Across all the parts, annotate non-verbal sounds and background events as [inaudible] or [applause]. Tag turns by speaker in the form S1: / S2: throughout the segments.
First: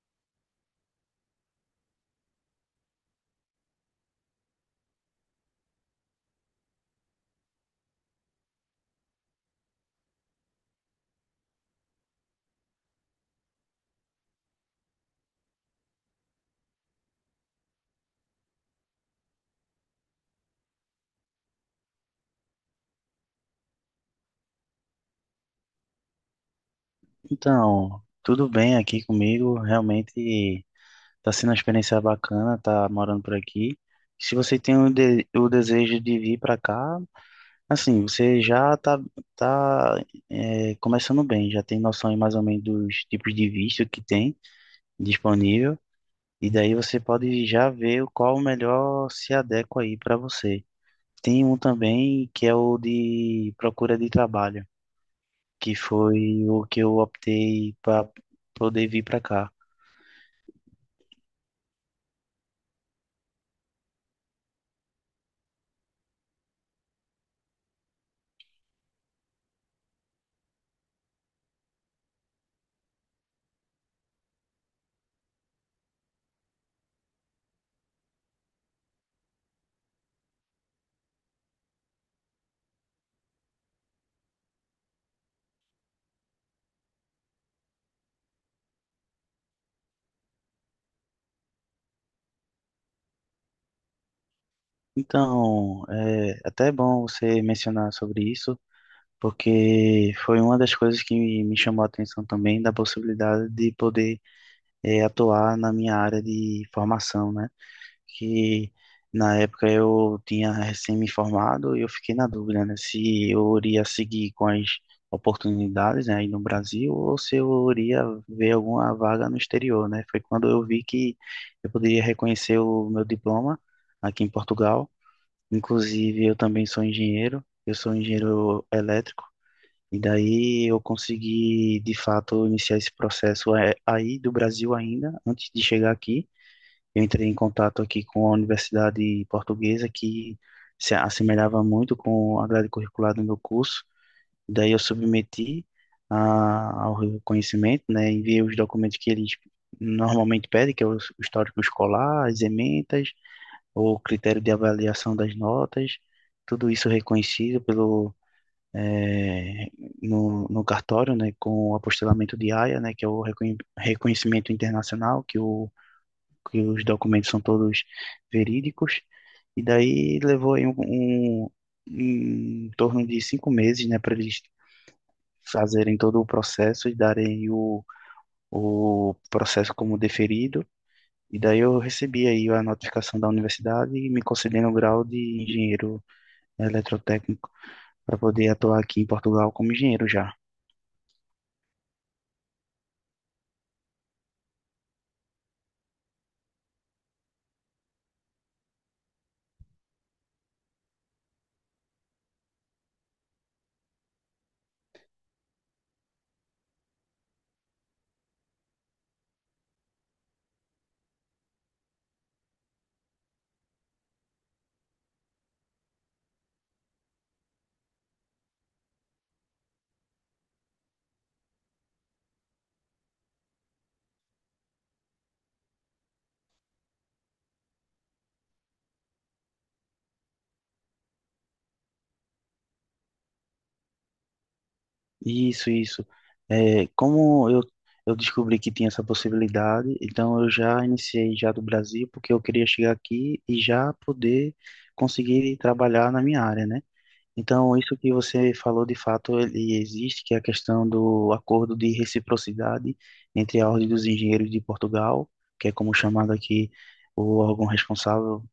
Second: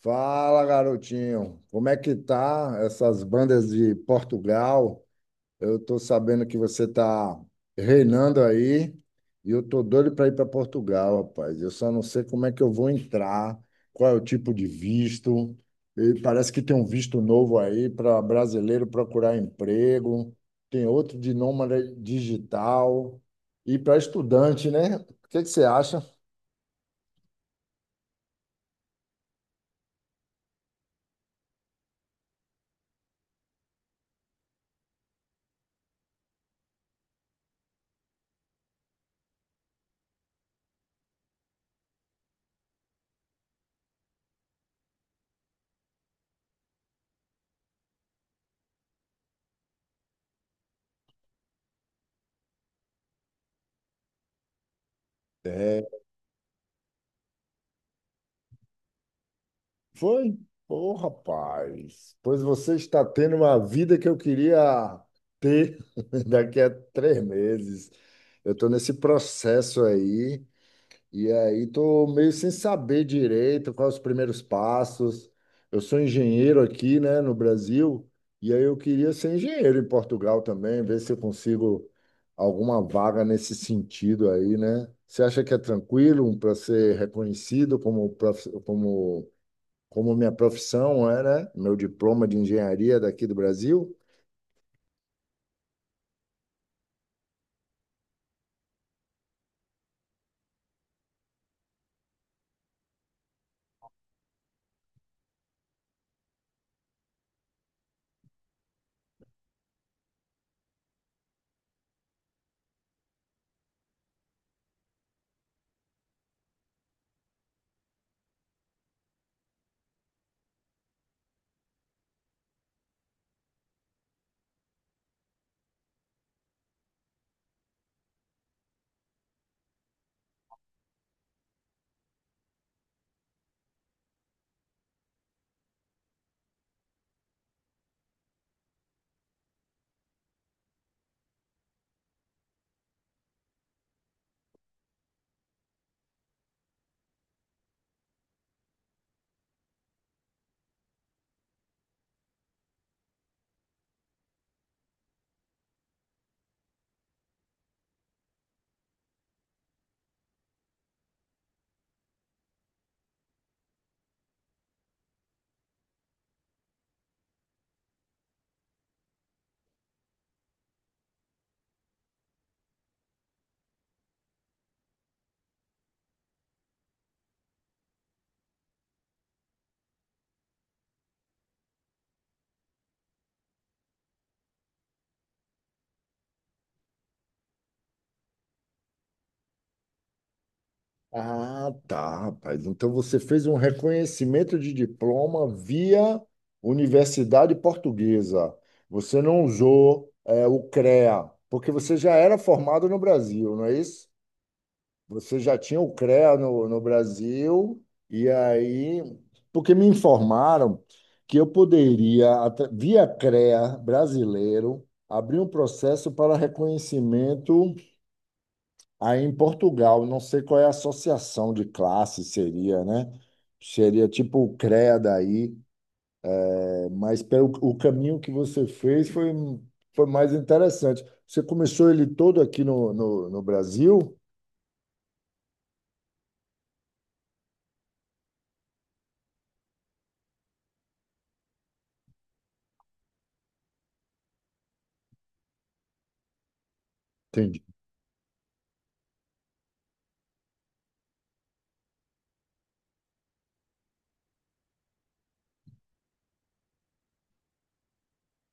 S1: Fala, garotinho. Como é que tá essas bandas de Portugal? Eu tô sabendo que você tá reinando aí e eu tô doido para ir para Portugal, rapaz. Eu só não sei como é que eu vou entrar, qual é o tipo de visto. E parece que tem um visto novo aí para brasileiro procurar emprego, tem outro de nômade digital e para estudante, né? O que que você acha?
S2: Então, tudo bem aqui comigo. Realmente está sendo uma experiência bacana, tá morando por aqui. Se você tem o desejo de vir para cá, assim, você já tá começando bem, já tem noção aí mais ou menos dos tipos de visto que tem disponível, e daí você pode já ver qual o melhor se adequa aí para você. Tem um também que é o de procura de trabalho, que foi o que eu optei para poder vir para cá.
S1: Foi? Ô, rapaz, pois você está tendo uma vida que eu queria ter [laughs] daqui a 3 meses. Eu estou nesse processo aí, e aí estou meio sem saber direito quais os primeiros passos. Eu sou engenheiro aqui, né, no Brasil, e aí eu queria ser engenheiro em Portugal também, ver se eu consigo alguma vaga nesse sentido aí, né? Você acha que é tranquilo para ser reconhecido como minha profissão era meu diploma de engenharia daqui do Brasil?
S2: Então, é até bom você mencionar sobre isso, porque foi uma das coisas que me chamou a atenção também da possibilidade de poder atuar na minha área de formação, né? Que na época eu tinha recém me formado e eu fiquei na dúvida, né? Se eu iria seguir com as oportunidades, né, aí no Brasil ou se eu iria ver alguma vaga no exterior, né? Foi quando eu vi que eu poderia reconhecer o meu diploma aqui em Portugal. Inclusive, eu também sou engenheiro, eu sou engenheiro elétrico, e daí eu consegui, de fato, iniciar esse processo aí do Brasil ainda, antes de chegar aqui. Eu entrei em contato aqui com a Universidade Portuguesa, que se assemelhava muito com a grade curricular do meu curso. Daí eu submeti ao reconhecimento, né, enviei os documentos que eles normalmente pedem, que é o histórico escolar, as ementas, o critério de avaliação das notas, tudo isso reconhecido pelo eh, no cartório, né, com o apostilamento de AIA, né, que é o reconhecimento internacional, que os documentos são todos verídicos, e daí levou aí um em torno de 5 meses, né, para eles fazerem todo o processo e darem o processo como deferido. E daí eu recebi aí a notificação da universidade e me concedendo o grau de engenheiro eletrotécnico para poder atuar aqui em Portugal como engenheiro já.
S1: Ah, tá, rapaz. Então você fez um reconhecimento de diploma via Universidade Portuguesa. Você não usou, o CREA, porque você já era formado no Brasil, não é isso? Você já tinha o CREA no Brasil, e aí, porque me informaram que eu poderia, via CREA brasileiro, abrir um processo para reconhecimento aí em Portugal. Não sei qual é a associação de classe seria, né? Seria tipo o CREA daí, mas pelo o caminho que você fez foi mais interessante. Você começou ele todo aqui no Brasil?
S2: Isso, isso. É, como eu descobri que tinha essa possibilidade, então eu já iniciei já do Brasil, porque eu queria chegar aqui e já poder conseguir trabalhar na minha área, né? Então, isso que você falou, de fato, ele existe, que é a questão do acordo de reciprocidade entre a Ordem dos Engenheiros de Portugal, que é como chamado aqui o órgão responsável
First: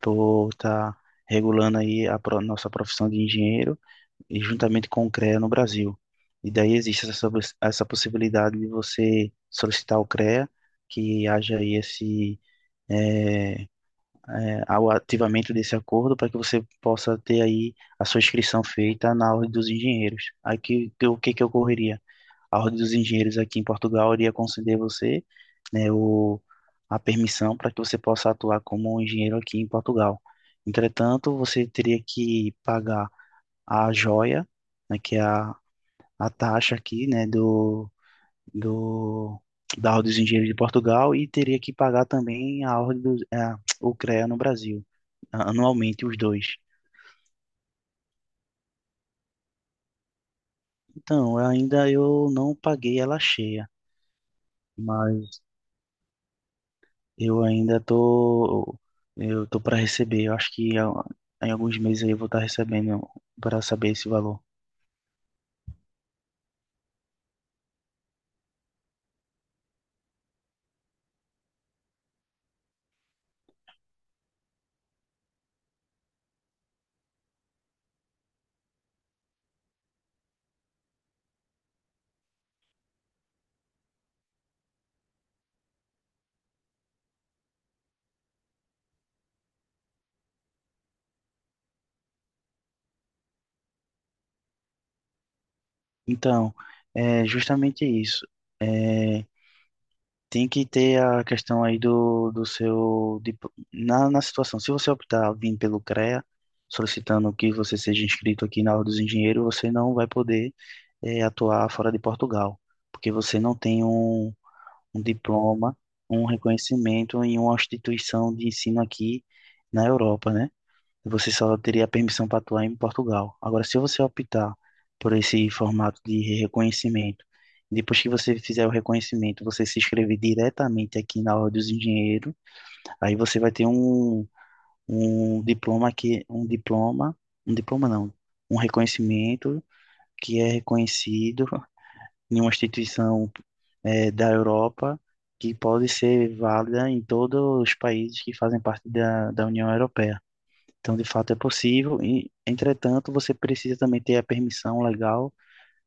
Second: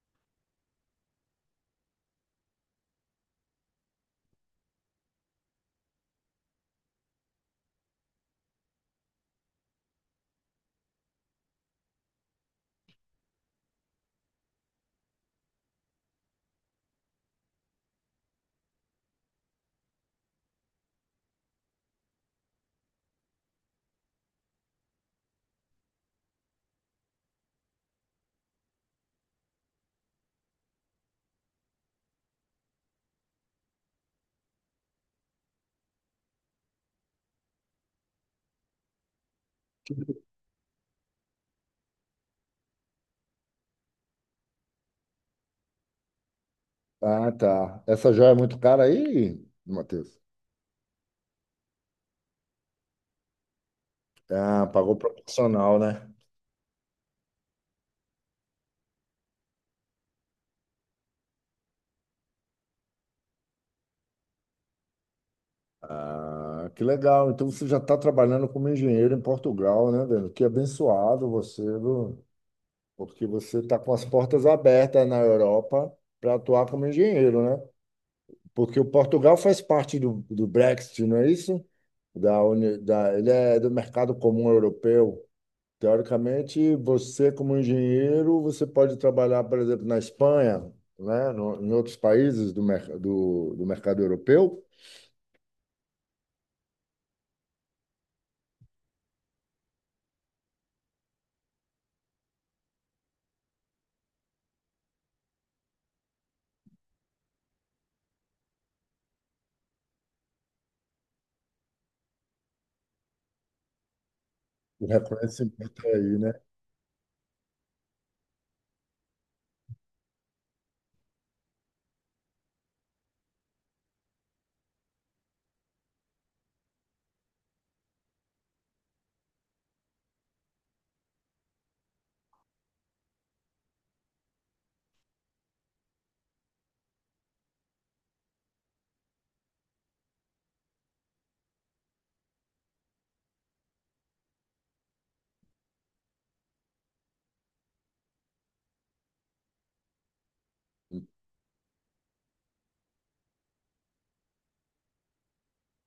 S2: por estar regulando aí a nossa profissão de engenheiro, e juntamente com o CREA no Brasil. E daí existe essa, essa possibilidade de você solicitar o CREA, que haja aí esse, eh, ao ativamento desse acordo para que você possa ter aí a sua inscrição feita na Ordem dos Engenheiros. Aí o que que ocorreria? A Ordem dos Engenheiros aqui em Portugal iria conceder você, né, a permissão para que você possa atuar como um engenheiro aqui em Portugal. Entretanto, você teria que pagar a joia, né, que é a taxa aqui, né, do, do da Ordem dos Engenheiros de Portugal e teria que pagar também a ordem o CREA no Brasil anualmente os dois.
S1: Ah, tá. Essa joia é muito cara aí, Matheus?
S2: Então, ainda eu não paguei ela cheia,
S1: Ah, pagou
S2: mas
S1: proporcional, né?
S2: eu ainda tô para receber. Eu acho que em alguns meses aí eu vou estar recebendo para saber esse valor.
S1: Ah, que legal. Então você já está trabalhando como engenheiro em Portugal, né, velho? Que abençoado você, viu? Porque você está com as portas abertas na Europa para atuar como engenheiro, né? Porque o Portugal faz parte do Brexit, não é isso? Ele é do mercado comum europeu. Teoricamente, você como engenheiro, você pode trabalhar, por exemplo, na Espanha, né? No, Em outros países do mercado europeu.
S2: Então, é justamente isso. É, tem que ter a questão aí do seu. Na situação, se você optar vir pelo CREA, solicitando que você seja inscrito aqui na Ordem dos Engenheiros, você não vai poder atuar fora de Portugal, porque você não tem um,
S1: O
S2: um diploma,
S1: reconhecimento é aí,
S2: um
S1: né?
S2: reconhecimento em uma instituição de ensino aqui na Europa, né? Você só teria permissão para atuar em Portugal. Agora, se você optar por esse formato de reconhecimento, depois que você fizer o reconhecimento, você se inscrever diretamente aqui na Ordem dos Engenheiros, aí você vai ter um diploma que um diploma não, um reconhecimento que é reconhecido [laughs] em uma instituição da Europa que pode ser válida em todos os países que fazem parte da União Europeia. Então, de fato, é possível. E, entretanto, você precisa também ter a permissão legal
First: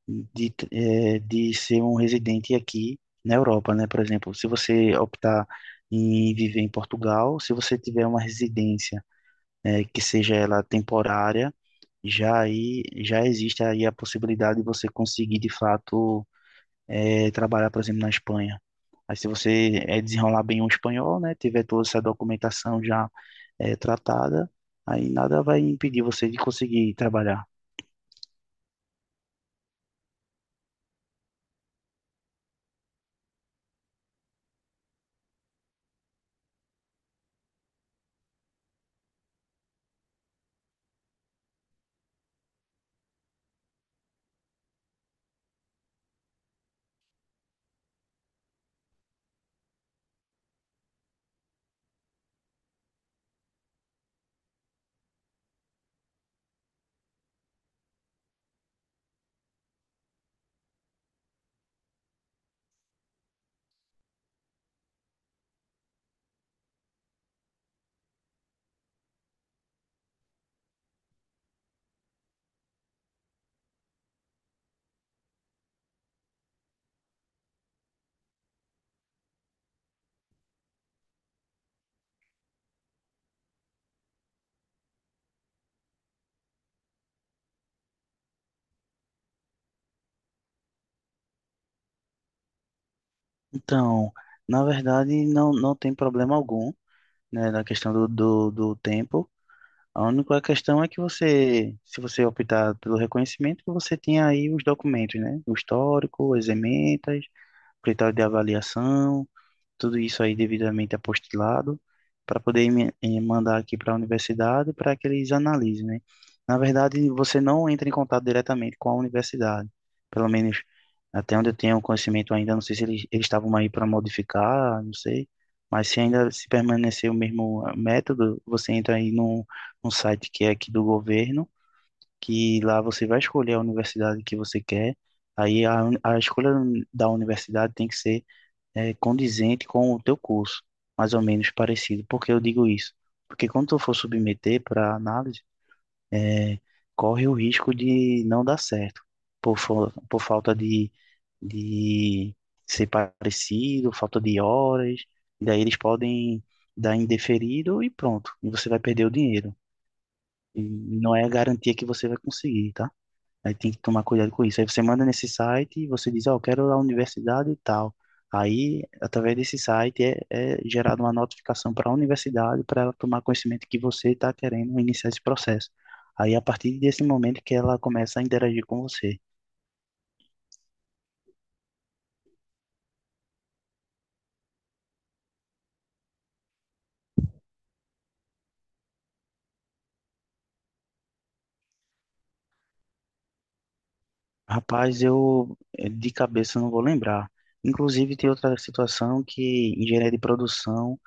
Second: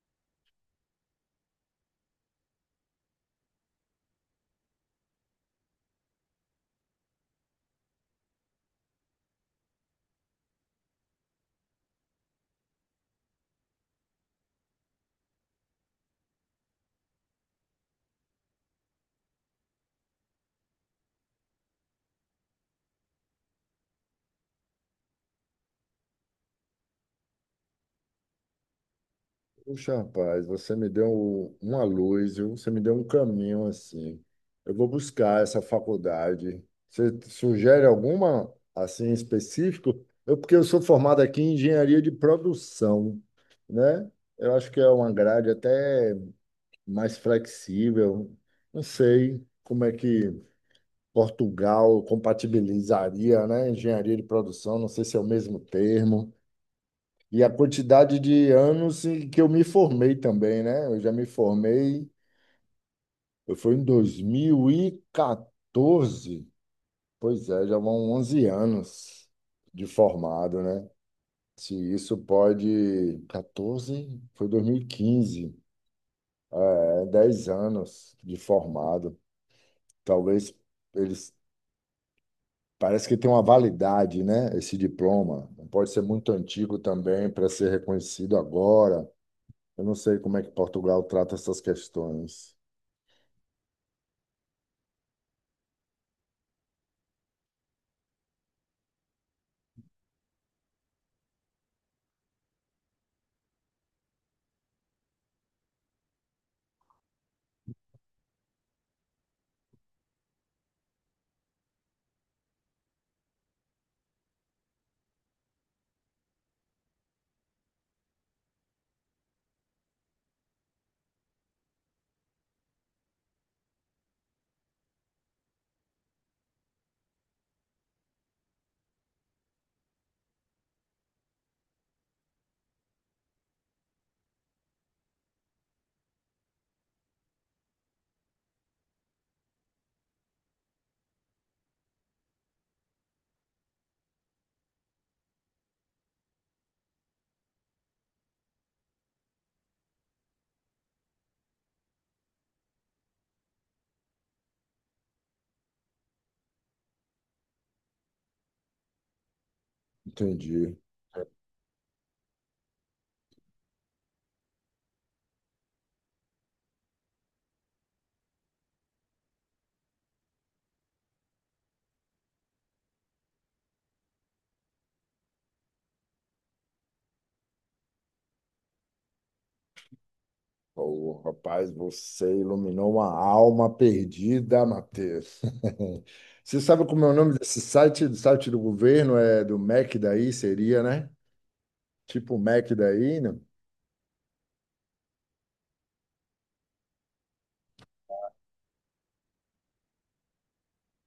S2: de ser um residente aqui na Europa, né? Por exemplo, se você optar em viver em Portugal, se você tiver uma residência, que seja ela temporária, já aí já existe aí a possibilidade de você conseguir, de fato, trabalhar, por exemplo, na Espanha. Aí, se você desenrolar bem o espanhol, né? Tiver toda essa documentação já tratada, aí nada vai impedir você de conseguir trabalhar.
S1: Puxa, rapaz, você me deu uma luz, viu? Você me deu um caminho assim. Eu vou buscar essa faculdade. Você sugere alguma assim específico? Porque eu sou formado aqui em engenharia de produção, né? Eu acho que é uma grade até mais flexível. Não sei como é que Portugal compatibilizaria, né? Engenharia de produção, não sei se é o mesmo termo. E a quantidade de anos em que eu me formei também, né? Eu já me formei, eu fui em 2014. Pois é, já vão 11 anos de formado, né? Se isso pode. 14? Foi 2015. É, 10 anos de formado. Talvez eles Parece que tem uma validade, né? Esse diploma. Não pode ser muito antigo também para ser reconhecido agora. Eu não sei como é que Portugal trata essas questões.
S2: Então, na verdade, não, não tem problema algum, né, na questão do tempo. A única questão é que você, se você optar pelo reconhecimento, que você tenha aí os documentos, né? O histórico, as ementas, o critério de avaliação, tudo isso aí devidamente apostilado, para poder mandar aqui para a universidade para que eles analisem, né? Na verdade, você não entra em contato diretamente com a universidade, pelo menos até onde eu tenho conhecimento ainda, não sei se eles estavam aí para modificar, não sei, mas se ainda se permanecer o mesmo método, você entra aí num site que é aqui do governo, que lá você vai escolher a universidade que você quer, aí a escolha da universidade tem que ser condizente com o teu curso, mais ou menos parecido. Por que eu digo isso? Porque quando tu for submeter para análise, é, corre o risco de não dar certo, por falta de ser parecido, falta de horas, e daí eles podem dar indeferido e pronto, e você vai perder o dinheiro.
S1: Entendi.
S2: E não é a garantia que você vai conseguir, tá? Aí tem que tomar cuidado com isso. Aí você manda nesse site e você diz, ó, eu quero a universidade e tal. Aí, através desse site, é gerada uma notificação para a universidade para ela tomar conhecimento que você está querendo iniciar esse processo. Aí, a partir desse momento que ela começa a interagir com você.
S1: Ô, rapaz, você iluminou uma alma perdida, Matheus. [laughs] Você sabe como é o nome desse site? Do site do governo é do MEC daí, seria, né? Tipo o MEC daí, né?
S2: Rapaz, eu de cabeça não vou lembrar. Inclusive, tem outra situação que engenharia de produção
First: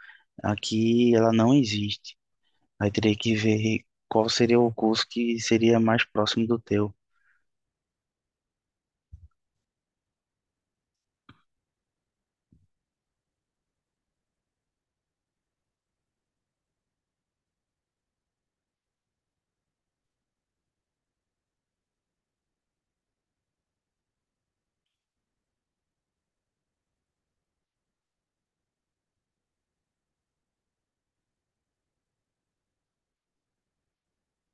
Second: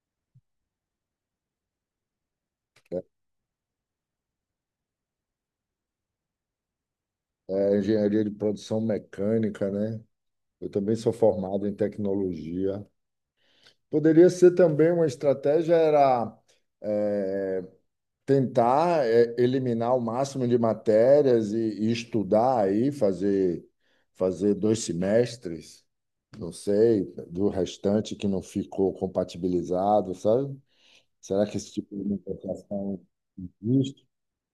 S2: aqui ela não existe. Aí teria que ver qual seria o curso que seria mais próximo do teu.
S1: É engenharia de produção mecânica, né? Eu também sou formado em tecnologia. Poderia ser também uma estratégia era eh, tentar eliminar o máximo de matérias e estudar aí, fazer 2 semestres, não sei, do restante que não ficou compatibilizado, sabe? Será que esse tipo de negociação existe?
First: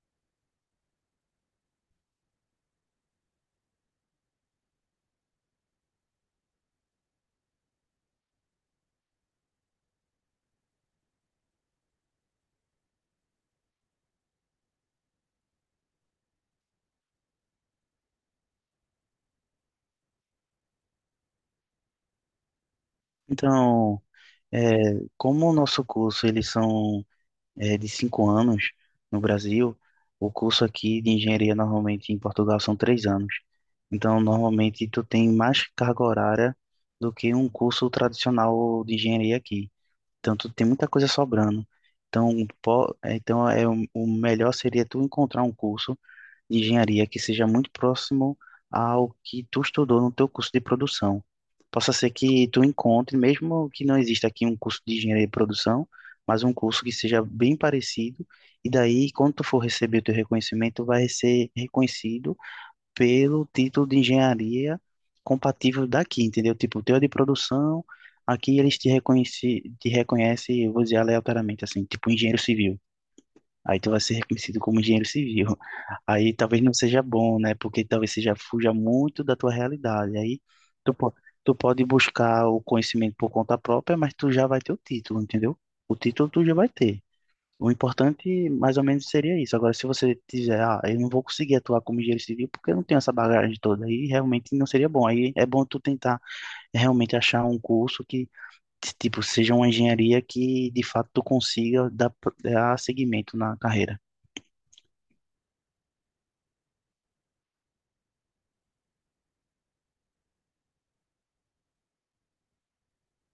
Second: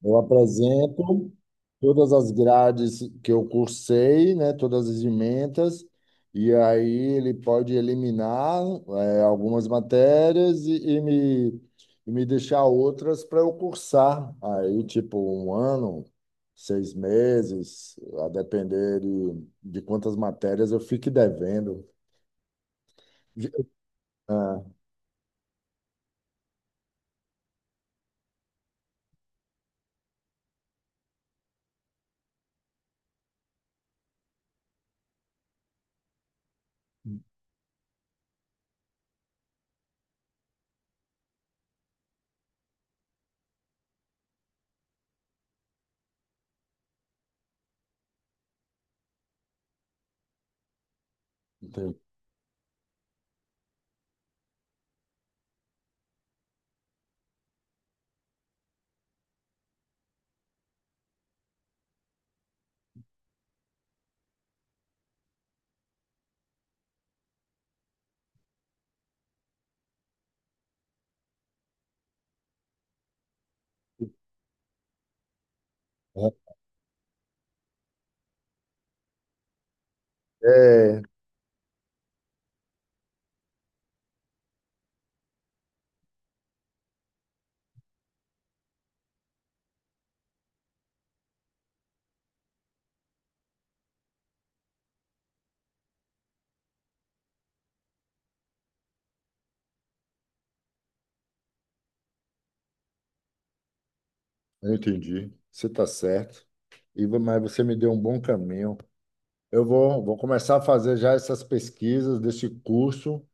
S1: Eu apresento todas as grades que eu cursei, né, todas as ementas, e aí ele pode eliminar, algumas matérias e me deixar outras para eu cursar. Aí, tipo, um ano, 6 meses, a depender de quantas matérias eu fique devendo.
S2: Então,
S1: Ah,
S2: É, como o nosso curso, eles são de 5 anos no Brasil, o curso aqui de engenharia normalmente em Portugal são 3 anos. Então, normalmente tu tem mais carga horária do que um curso tradicional de engenharia aqui. Então, tu tem muita coisa sobrando. Então, o melhor seria tu encontrar um curso de engenharia que seja muito próximo ao que tu estudou no teu curso de produção. Possa
S1: entendi.
S2: ser que tu encontre, mesmo que não exista aqui um curso de engenharia de produção, mas um curso que seja bem parecido, e daí, quando tu for receber o teu reconhecimento, vai ser reconhecido pelo título de engenharia compatível daqui, entendeu? Tipo, o teu é de produção, aqui eles te reconhece, te reconhecem, eu vou dizer aleatoriamente, assim, tipo engenheiro civil. Aí tu vai ser reconhecido como engenheiro civil. Aí talvez não seja bom, né? Porque talvez seja fuja muito da tua realidade. Aí tu,
S1: É,
S2: po- tu pode buscar o conhecimento por conta própria, mas tu já vai ter o título, entendeu? O título tu já vai ter. O importante, mais ou menos, seria isso. Agora, se você dizer, ah, eu não vou conseguir atuar como engenheiro civil porque eu não tenho essa bagagem toda, aí realmente não seria bom. Aí é bom tu tentar realmente achar um curso que, tipo, seja uma engenharia que, de fato, tu consiga dar, seguimento na carreira.
S1: eu entendi. Você está certo. Iva, mas você me deu um bom caminho. Eu vou começar a fazer já essas pesquisas desse curso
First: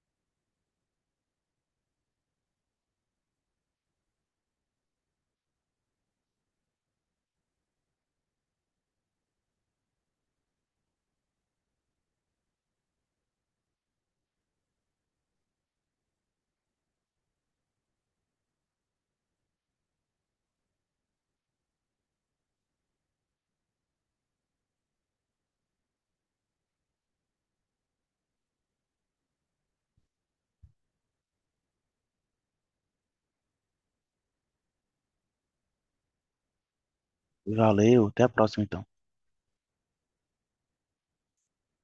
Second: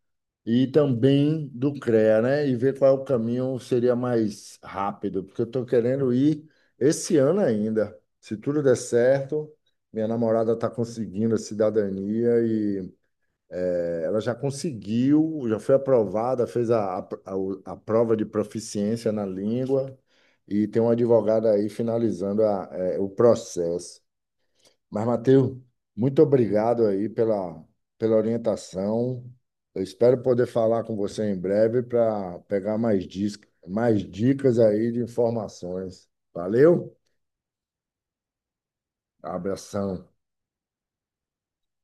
S1: e também do CREA, né? E ver qual é o caminho seria mais rápido, porque eu estou querendo ir esse ano ainda. Se tudo der certo, minha namorada está conseguindo a cidadania. Ela já conseguiu, já foi aprovada, fez a prova de proficiência na língua e tem um advogado aí finalizando o processo. Mas, Matheus, muito obrigado aí pela orientação. Eu espero poder falar com você em breve para pegar mais dicas aí de informações. Valeu?
S2: Valeu, até a próxima então.
S1: Abração.